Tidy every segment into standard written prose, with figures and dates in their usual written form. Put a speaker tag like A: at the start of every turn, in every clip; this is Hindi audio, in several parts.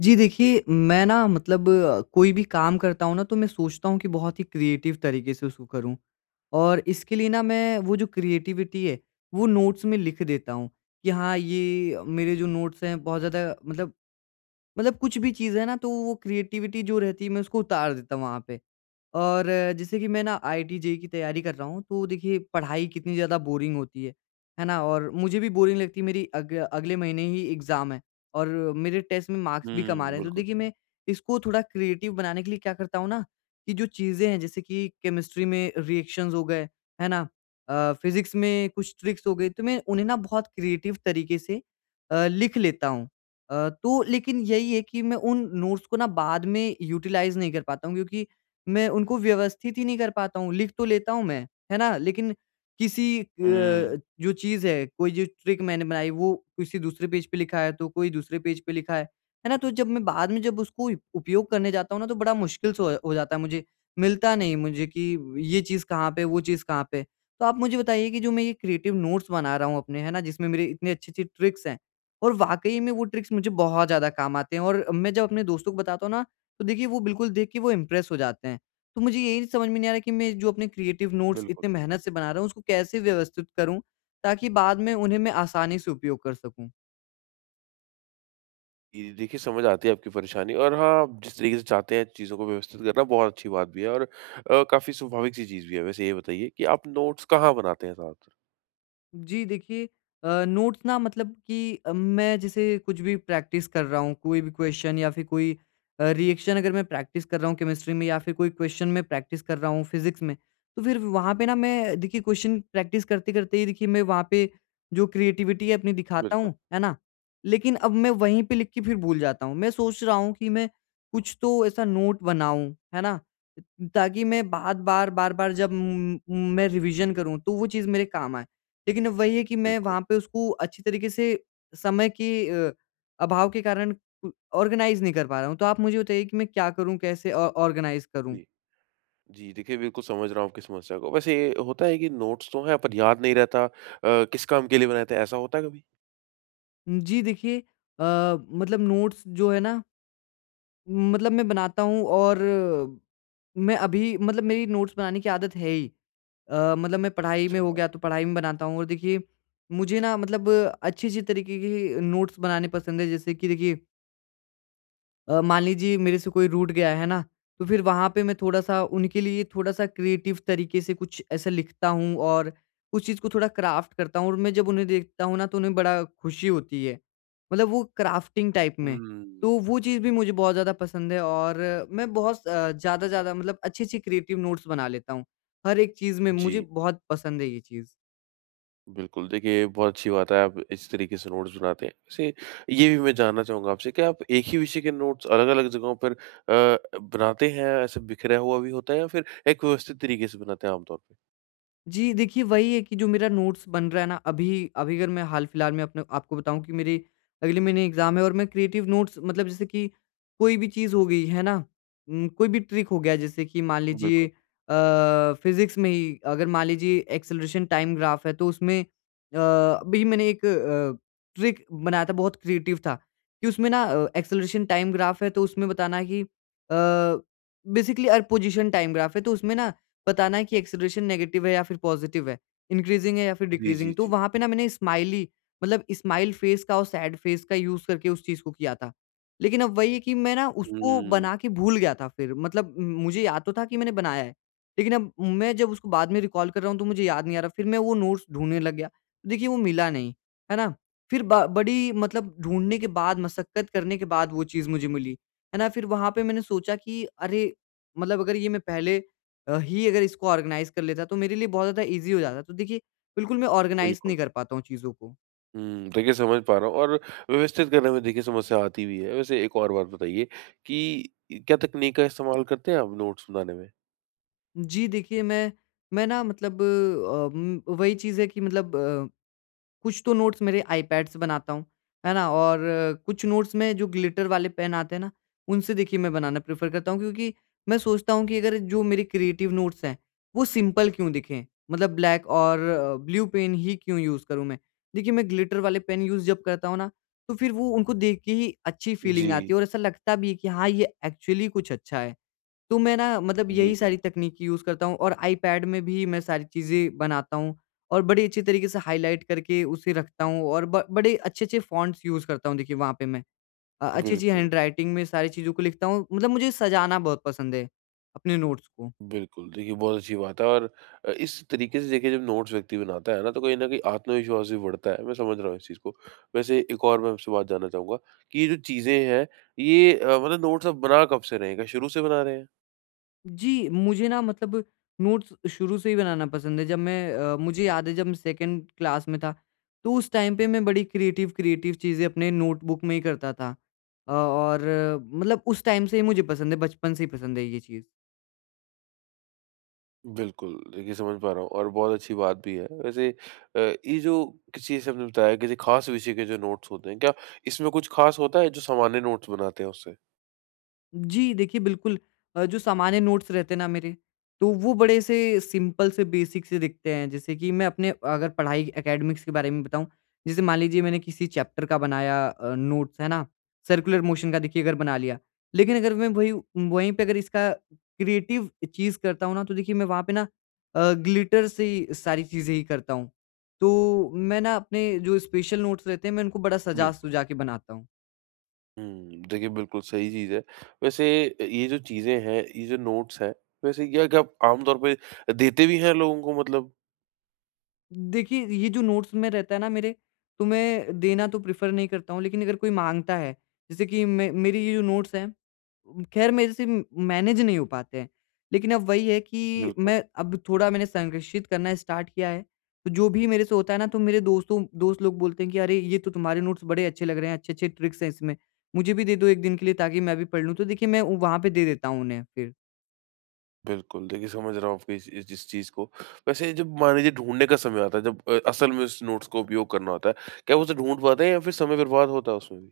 A: जी देखिए, मैं ना मतलब कोई भी काम करता हूँ ना तो मैं सोचता हूँ कि बहुत ही क्रिएटिव तरीके से उसको करूँ। और इसके लिए ना मैं वो जो क्रिएटिविटी है वो नोट्स में लिख देता हूँ कि हाँ, ये मेरे जो नोट्स हैं बहुत ज़्यादा मतलब कुछ भी चीज़ है ना तो वो क्रिएटिविटी जो रहती है मैं उसको उतार देता हूँ वहाँ पे। और जैसे कि मैं ना आईआईटी-जेईई की तैयारी कर रहा हूँ, तो देखिए पढ़ाई कितनी ज़्यादा बोरिंग होती है ना? और मुझे भी बोरिंग लगती है मेरी अग अगले महीने ही एग्ज़ाम है और मेरे टेस्ट में मार्क्स भी कम आ
B: हुँ,
A: रहे हैं। तो
B: बिल्कुल।
A: देखिए मैं इसको थोड़ा क्रिएटिव बनाने के लिए क्या करता हूँ ना, कि जो चीज़ें हैं जैसे कि केमिस्ट्री में रिएक्शंस हो गए, है ना? फिज़िक्स में कुछ ट्रिक्स हो गई, तो मैं उन्हें ना बहुत क्रिएटिव तरीके से लिख लेता हूँ। तो लेकिन यही है कि मैं उन नोट्स को ना बाद में यूटिलाइज़ नहीं कर पाता हूँ क्योंकि मैं उनको व्यवस्थित ही नहीं कर पाता हूँ, लिख तो लेता हूँ मैं, है ना? लेकिन किसी
B: हुँ,
A: जो चीज़ है, कोई जो ट्रिक मैंने बनाई वो किसी दूसरे पेज पे लिखा है, तो कोई दूसरे पेज पे लिखा है ना? तो जब मैं बाद में जब उसको उपयोग करने जाता हूँ ना, तो बड़ा मुश्किल से हो जाता है मुझे, मिलता नहीं मुझे कि ये चीज़ कहाँ पे, वो चीज़ कहाँ पे। तो आप मुझे बताइए कि जो मैं ये क्रिएटिव नोट्स बना रहा हूँ अपने, है ना? जिसमें मेरे इतने अच्छी-अच्छी ट्रिक्स हैं और वाक़ई में वो ट्रिक्स मुझे बहुत ज़्यादा काम आते हैं और मैं जब अपने दोस्तों को बताता हूँ ना, तो देखिए वो बिल्कुल देख के वो इम्प्रेस हो जाते हैं। तो मुझे यही समझ में नहीं आ रहा कि मैं जो अपने क्रिएटिव नोट्स
B: बिल्कुल।
A: इतने मेहनत से बना रहा हूँ उसको कैसे व्यवस्थित करूँ, ताकि बाद में उन्हें मैं आसानी से उपयोग कर सकूँ?
B: ये देखिए समझ आती है आपकी परेशानी और हाँ, आप जिस तरीके से चाहते हैं चीज़ों को व्यवस्थित करना बहुत अच्छी बात भी है और काफ़ी स्वाभाविक सी चीज़ भी है। वैसे ये बताइए कि आप नोट्स कहाँ बनाते हैं ज़्यादातर?
A: जी, देखिए नोट्स ना मतलब कि मैं जैसे कुछ भी प्रैक्टिस कर रहा हूँ, कोई भी क्वेश्चन या फिर कोई रिएक्शन अगर मैं प्रैक्टिस कर रहा हूँ केमिस्ट्री में या फिर कोई क्वेश्चन मैं प्रैक्टिस कर रहा हूँ फिज़िक्स में, तो फिर वहाँ पे ना मैं देखिए क्वेश्चन प्रैक्टिस करते-करते ही देखिए मैं वहाँ पे जो क्रिएटिविटी है अपनी दिखाता
B: बिल्कुल,
A: हूँ, है ना? लेकिन अब मैं वहीं पे लिख के फिर भूल जाता हूँ। मैं सोच रहा हूँ कि मैं कुछ तो ऐसा नोट बनाऊँ, है ना? ताकि मैं बार-बार, बार-बार जब मैं रिवीज़न करूँ तो वो चीज़ मेरे काम आए। लेकिन वही है कि मैं
B: बिल्कुल।
A: वहाँ पे उसको अच्छी तरीके से समय के अ, अभाव के कारण उ ऑर्गनाइज़ नहीं कर पा रहा हूँ। तो आप मुझे बताइए कि मैं क्या करूँ, कैसे ऑ ऑर्गनाइज़ करूँ?
B: जी। जी, देखिए बिल्कुल समझ रहा हूँ आपकी समस्या को। वैसे ये होता है कि नोट्स तो हैं पर याद नहीं रहता किस काम के लिए बनाए थे, ऐसा होता है कभी?
A: जी देखिए मतलब नोट्स जो है ना मतलब मैं बनाता हूँ और मैं अभी मतलब मेरी नोट्स बनाने की आदत है ही। मतलब मैं पढ़ाई में हो
B: अच्छा।
A: गया तो पढ़ाई में बनाता हूँ और देखिए मुझे ना मतलब अच्छी-अच्छी तरीके के नोट्स बनाने पसंद है जैसे कि देखिए मान लीजिए मेरे से कोई रूठ गया है ना, तो फिर वहाँ पे मैं थोड़ा-सा उनके लिए थोड़ा-सा क्रिएटिव तरीके से कुछ ऐसा लिखता हूँ और उस चीज़ को थोड़ा क्राफ्ट करता हूँ और मैं जब उन्हें देखता हूँ ना, तो उन्हें बड़ा खुशी होती है। मतलब वो क्राफ्टिंग टाइप में,
B: हुँ।
A: तो वो चीज़ भी मुझे बहुत ज़्यादा पसंद है और मैं बहुत ज़्यादा-ज़्यादा मतलब अच्छी-अच्छी क्रिएटिव नोट्स बना लेता हूँ। हर एक चीज़ में मुझे
B: जी।
A: बहुत पसंद है ये चीज़।
B: बिल्कुल, देखिए बहुत अच्छी बात है आप इस तरीके से नोट्स बनाते हैं। वैसे ये भी मैं जानना चाहूँगा आपसे कि आप एक ही विषय के नोट्स अलग-अलग जगहों पर बनाते हैं ऐसे बिखरा हुआ भी होता है या फिर एक व्यवस्थित तरीके से बनाते हैं आमतौर पे?
A: जी, देखिए वही है कि जो मेरा नोट्स बन रहा है ना अभी अभी अगर मैं हाल फ़िलहाल में अपने आपको बताऊँ कि मेरी अगले महीने एग्ज़ाम है और मैं क्रिएटिव नोट्स मतलब जैसे कि कोई भी चीज़ हो गई, है ना? कोई भी ट्रिक हो गया जैसे कि मान लीजिए
B: बिल्कुल।
A: फ़िज़िक्स में ही अगर मान लीजिए एक्सेलरेशन टाइम ग्राफ है तो उसमें अभी मैंने एक ट्रिक बनाया था बहुत क्रिएटिव था कि उसमें ना एक्सेलरेशन टाइम ग्राफ है तो उसमें बताना है कि basically uh position time graph है तो उसमें ना बताना है कि एक्सेलरेशन नेगेटिव है या फिर पॉजिटिव है, इंक्रीज़िंग है या फिर
B: जी, जी,
A: डिक्रीज़िंग। तो
B: जी।
A: वहाँ पे ना मैंने स्माइली मतलब स्माइल फ़ेस का और सैड फ़ेस का यूज़ करके उस चीज़ को किया था। लेकिन अब वही है कि मैं ना उसको
B: हुँ,
A: बना के भूल गया था फिर मतलब मुझे याद तो था कि मैंने बनाया है। लेकिन अब मैं जब उसको बाद में रिकॉल कर रहा हूँ तो मुझे याद नहीं आ रहा। फिर मैं वो नोट्स ढूँढने लग गया। तो देखिए वो मिला नहीं, है ना? फिर ब बड़ी मतलब ढूँढने के बाद मशक्कत करने के बाद वो चीज़ मुझे मिली, है ना? फिर वहाँ पे मैंने सोचा कि अरे! मतलब अगर ये मैं पहले ही अगर इसको ऑर्गेनाइज़ कर लेता तो मेरे लिए बहुत ज़्यादा ईज़ी हो जाता। तो देखिए बिल्कुल मैं ऑर्गेनाइज़
B: बिल्कुल।
A: नहीं कर पाता हूँ चीज़ों को।
B: हुँ, देखिए समझ पा रहा हूँ और व्यवस्थित करने में देखिए समस्या आती भी है। वैसे एक और बात बताइए कि क्या तकनीक का इस्तेमाल करते हैं आप नोट्स बनाने में?
A: जी देखिए मैं ना मतलब वही चीज़ है कि मतलब कुछ तो नोट्स मेरे आईपैड से बनाता हूँ, है ना? और कुछ नोट्स मैं जो ग्लिटर वाले पेन आते हैं ना, उनसे देखिए मैं बनाना प्रेफ़र करता हूँ क्योंकि मैं सोचता हूँ कि अगर जो मेरे क्रिएटिव नोट्स हैं, वो सिंपल क्यों दिखें? मतलब ब्लैक और ब्लू पेन ही क्यों यूज़ करूँ मैं? देखिए मैं ग्लिटर वाले पेन यूज़ जब करता हूँ ना, तो फिर वो उनको देख के ही अच्छी फ़ीलिंग आती
B: जी,
A: है और ऐसा लगता भी है कि हाँ, ये एक्चुअली कुछ अच्छा है। तो मैं ना मतलब यही
B: बिल्कुल,
A: सारी तकनीक यूज़ करता हूँ और आईपैड में भी मैं सारी चीज़ें बनाता हूँ और बड़ी अच्छी तरीके से हाइलाइट करके उसे रखता हूँ और ब बड़े अच्छे-अच्छे फ़ॉन्ट्स यूज़ करता हूँ देखिए वहाँ पे मैं। अच्छी-अच्छी
B: बिल्कुल।
A: हैंडराइटिंग में सारी चीज़ों को लिखता हूँ, मतलब मुझे सजाना बहुत पसंद है अपने नोट्स को।
B: बिल्कुल, देखिए बहुत अच्छी बात है और इस तरीके से देखिए जब नोट्स व्यक्ति बनाता है ना, तो कहीं न कहीं आत्मविश्वास भी बढ़ता है, मैं समझ रहा हूँ इस चीज़ को। वैसे एक और मैं आपसे बात जानना चाहूँगा कि ये जो चीज़ें हैं, ये मतलब नोट्स आप बना कब से रहे हैं? क्या शुरू से बना रहे हैं?
A: जी, मुझे ना मतलब नोट्स शुरू से ही बनाना पसंद है। जब मैं मुझे याद है जब मैं सेकंड क्लास में था, तो उस टाइम पे मैं बड़ी क्रिएटिव-क्रिएटिव चीज़ें अपने नोटबुक में ही करता था। और मतलब उस टाइम से ही मुझे पसंद है, बचपन से ही पसंद है ये चीज़।
B: बिल्कुल, देखिए समझ पा रहा हूँ और बहुत अच्छी बात भी है। वैसे ये जो किसी जैसे आपने बताया किसी खास विषय के जो नोट्स होते हैं, क्या इसमें कुछ खास होता है जो सामान्य नोट्स बनाते हैं उससे?
A: जी, देखिए बिल्कुल जो सामान्य नोट्स रहते हैं ना मेरे, तो वो बड़े से सिंपल से बेसिक से दिखते हैं। जैसे कि मैं अपने अगर पढ़ाई एकेडमिक्स के बारे में बताऊँ, जैसे मान लीजिए मैंने किसी चैप्टर का बनाया नोट्स, है ना? सर्कुलर मोशन का देखिए अगर बना लिया, लेकिन अगर मैं वही वहीं पे अगर इसका क्रिएटिव चीज़ करता हूँ ना, तो देखिए मैं वहाँ पे ना ग्लिटर से ही सारी चीज़ें ही करता हूँ। तो मैं ना अपने जो स्पेशल नोट्स रहते हैं, मैं उनको बड़ा
B: बिल
A: सजा-सुजा के बनाता हूँ।
B: हुँ, देखिए बिल्कुल सही चीज़ है। वैसे ये जो चीज़ें हैं, ये जो नोट्स हैं, वैसे क्या क्या आप आम तौर पे देते भी हैं लोगों को मतलब?
A: देखिए, ये जो नोट्स में रहता है ना मेरे, तो मैं देना तो प्रेफ़र नहीं करता हूँ, लेकिन अगर कोई माँगता है, जैसे कि मे मेरी ये जो नोट्स हैं, ख़ैर मेरे से मैनेज नहीं हो पाते हैं। लेकिन अब वही है कि
B: बिल्कुल,
A: मैं अब थोड़ा मैंने संरक्षित करना स्टार्ट किया है, तो जो भी मेरे से होता है ना, तो मेरे दोस्त लोग बोलते हैं कि, "अरे! ये तो तुम्हारे नोट्स बड़े अच्छे लग रहे हैं, अच्छे-अच्छे ट्रिक्स हैं इसमें, मुझे भी दे दो 1 दिन के लिए ताकि मैं भी पढ़ लूँ।" तो देखिए, मैं वहाँ पे दे देता हूँ उन्हें फिर।
B: बिल्कुल। देखिए समझ रहा हूँ आपकी इस चीज़ को। वैसे जब मान लीजिए ढूँढने का समय आता है, जब असल में उस नोट्स का उपयोग करना होता है, क्या वो उसे ढूँढ पाते हैं या फिर समय बर्बाद होता है उसमें भी?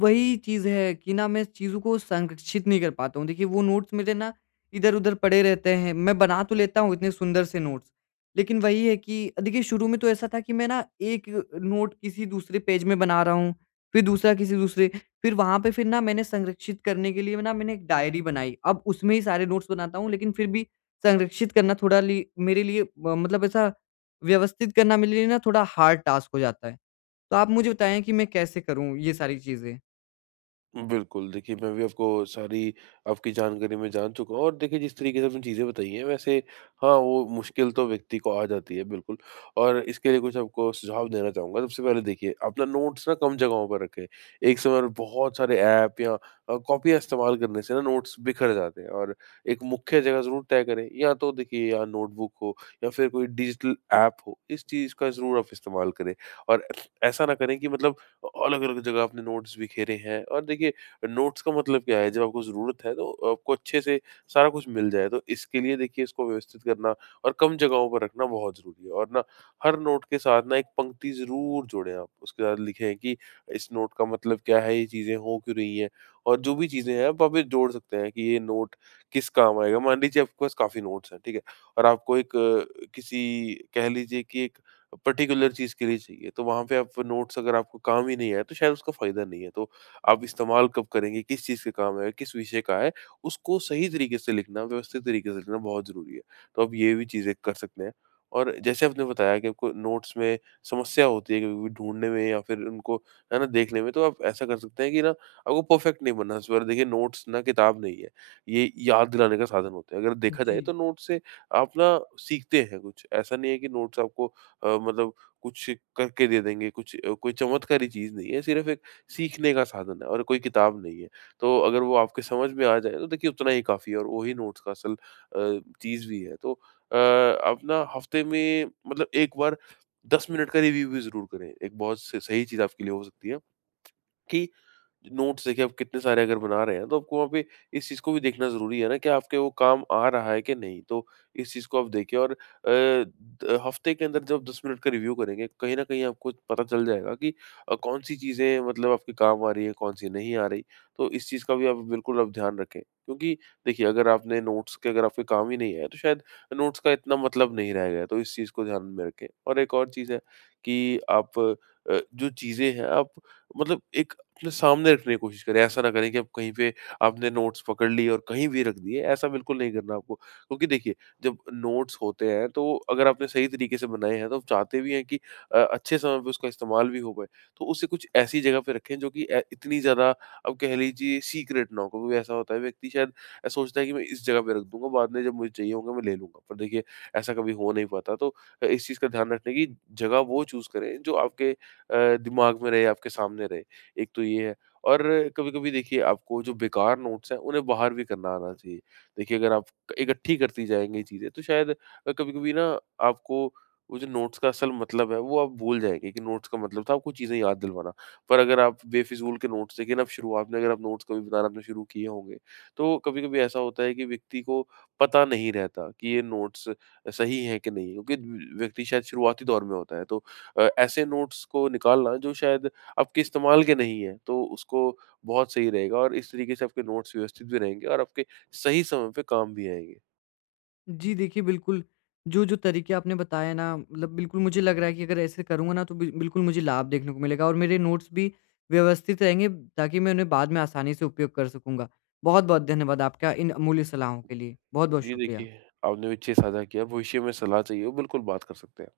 A: वही चीज़ है कि ना मैं चीज़ों को संरक्षित नहीं कर पाता हूँ। देखिए वो नोट्स मेरे ना इधर-उधर पड़े रहते हैं। मैं बना तो लेता हूँ इतने सुंदर से नोट्स, लेकिन वही है कि देखिए शुरू में तो ऐसा था कि मैं ना एक नोट किसी दूसरे पेज में बना रहा हूँ, फिर दूसरा किसी दूसरे फिर वहाँ पे फिर ना मैंने संरक्षित करने के लिए ना मैंने एक डायरी बनाई। अब उसमें ही सारे नोट्स बनाता हूँ लेकिन फिर भी संरक्षित करना थोड़ा लि मेरे लिए म मतलब ऐसा व्यवस्थित करना मेरे लिए ना थोड़ा हार्ड टास्क हो जाता है। तो आप मुझे बताएँ कि मैं कैसे करूँ ये सारी चीज़ें?
B: बिल्कुल, देखिए मैं भी आपको सारी आपकी जानकारी में जान चुका हूँ और देखिए जिस तरीके से आपने चीज़ें बताई हैं वैसे हाँ, वो मुश्किल तो व्यक्ति को आ जाती है बिल्कुल और इसके लिए कुछ आपको सुझाव देना चाहूँगा। सबसे पहले देखिए अपना नोट्स ना कम जगहों पर रखें। एक समय पर बहुत सारे ऐप या कॉपियाँ इस्तेमाल करने से ना नोट्स बिखर जाते हैं और एक मुख्य जगह ज़रूर तय करें। या तो देखिए या नोटबुक हो या फिर कोई डिजिटल ऐप हो, इस चीज़ का ज़रूर आप इस्तेमाल करें और ऐसा ना करें कि मतलब अलग-अलग जगह आपने नोट्स बिखेरे हैं और देखिए नोट्स का मतलब क्या है जब आपको ज़रूरत है तो आपको अच्छे से सारा कुछ मिल जाए। तो इसके लिए देखिए इसको व्यवस्थित करना और कम जगहों पर रखना बहुत ज़रूरी है और ना हर नोट के साथ ना एक पंक्ति ज़रूर जोड़ें आप। उसके साथ लिखें कि इस नोट का मतलब क्या है? ये चीज़ें हो क्यों रही हैं? और जो भी चीज़ें हैं आप अभी जोड़ सकते हैं कि ये नोट किस काम आएगा? मान लीजिए आपके पास काफ़ी नोट्स हैं, ठीक है? और आपको एक किसी कह लीजिए कि एक पर्टिकुलर चीज़ के लिए चाहिए, तो वहाँ पे आप नोट्स अगर आपको काम ही नहीं आए, तो शायद उसका फ़ायदा नहीं है। तो आप इस्तेमाल कब करेंगे, किस चीज़ के काम आएगा, किस विषय का है, उसको सही तरीके से लिखना, व्यवस्थित तरीके से लिखना बहुत ज़रूरी है। तो आप ये भी चीज़ें कर सकते हैं और जैसे आपने बताया कि आपको नोट्स में समस्या होती है कभी-कभी ढूँढने में या फिर उनको, है ना, देखने में, तो आप ऐसा कर सकते हैं कि ना आपको परफ़ेक्ट नहीं बनना। इस बार देखिए नोट्स ना किताब नहीं है, ये याद दिलाने का साधन होता है। अगर देखा जाए
A: जी।
B: तो नोट्स से आप ना सीखते हैं कुछ, ऐसा नहीं है कि नोट्स आपको मतलब कुछ करके दे देंगे कुछ कोई चमत्कारी चीज़ नहीं है, सिर्फ़ एक सीखने का साधन है और कोई किताब नहीं है। तो अगर वो आपके समझ में आ जाए तो देखिए उतना ही काफ़ी है और वही नोट्स का असल चीज़ भी है। तो आप ना हफ़्ते में मतलब एक बार 10 मिनट का रिव्यू भी ज़रूर करें। एक बहुत स सही चीज़ आपके लिए हो सकती है कि नोट्स देखिए आप कितने सारे अगर बना रहे हैं तो आपको वहाँ पे इस चीज़ को भी देखना ज़रूरी है ना कि आपके वो काम आ रहा है कि नहीं। तो इस चीज़ को आप देखिए और द हफ्ते के अंदर जब 10 मिनट का रिव्यू करेंगे कहीं न कहीं आपको पता चल जाएगा कि कौन-सी चीज़ें मतलब आपके काम आ रही है, कौन-सी नहीं आ रही। तो इस चीज़ का भी आप बिल्कुल आप ध्यान रखें। क्योंकि देखिए अगर आपने नोट्स के अगर आपके काम ही नहीं है तो शायद नोट्स का इतना मतलब नहीं रहेगा। तो इस चीज़ को ध्यान में रखें। और एक और चीज़ है कि आप जो चीज़ें हैं आप मतलब एक अपने सामने रखने की कोशिश करें। ऐसा ना करें कि अब कहीं पे आपने नोट्स पकड़ लिए और कहीं भी रख दिए, ऐसा बिल्कुल नहीं करना आपको। क्योंकि देखिए, जब नोट्स होते हैं तो अगर आपने सही तरीके से बनाए हैं, तो आप चाहते भी हैं कि अच्छे समय पे उसका इस्तेमाल भी हो पाए। तो उसे कुछ ऐसी जगह पे रखें जो कि ए इतनी ज़्यादा आप कह लीजिए सीक्रेट ना हो। क्योंकि ऐसा होता है व्यक्ति शायद सोचता है कि मैं इस जगह पे रख दूँगा, बाद में जब मुझे चाहिए होगा मैं ले लूँगा। पर देखिए ऐसा कभी हो नहीं पाता। तो इस चीज़ का ध्यान रखने की जगह वो चूज़ करें जो आपके दिमाग में रहे, आपके सामने रहे। एक तो ये है। और कभी-कभी देखिए आपको जो बेकार नोट्स हैं, उन्हें बाहर भी करना आना चाहिए। देखिए अगर आप इकट्ठी करती जाएँगी चीज़ें, तो शायद कभी-कभी ना आपको वो जो नोट्स का असल मतलब है, वो आप भूल जाएँगे कि नोट्स का मतलब था आपको चीज़ें याद दिलवाना। पर अगर आप बेफिज़ूल के नोट्स देखिए ना, अब शुरुआत में अगर आप नोट्स कभी बनाना आपने शुरू किए होंगे, तो कभी-कभी ऐसा होता है कि व्यक्ति को पता नहीं रहता कि ये नोट्स सही हैं कि नहीं, क्योंकि व्यक्ति शायद शुरुआती दौर में होता है। तो ऐसे नोट्स को निकालना जो शायद आपके इस्तेमाल के नहीं है, तो उसको बहुत सही रहेगा और इस तरीके से आपके नोट्स व्यवस्थित भी रहेंगे और आपके सही समय पे काम भी आएँगे।
A: जी, देखिए बिल्कुल, जो, जो तरीके आपने बताए ना मतलब बिल्कुल मुझे लग रहा है कि अगर ऐसे करूँगा ना तो बिल्कुल मुझे लाभ देखने को मिलेगा और मेरे नोट्स भी व्यवस्थित रहेंगे ताकि मैं उन्हें बाद में आसानी से उपयोग कर सकूँगा। बहुत-बहुत धन्यवाद आपका इन अमूल्य सलाहों के लिए। बहुत-बहुत
B: जी,
A: शुक्रिया।
B: देखिए आपने विषय साझा किया, भविष्य में सलाह चाहिए हो, बिल्कुल बात कर सकते हैं।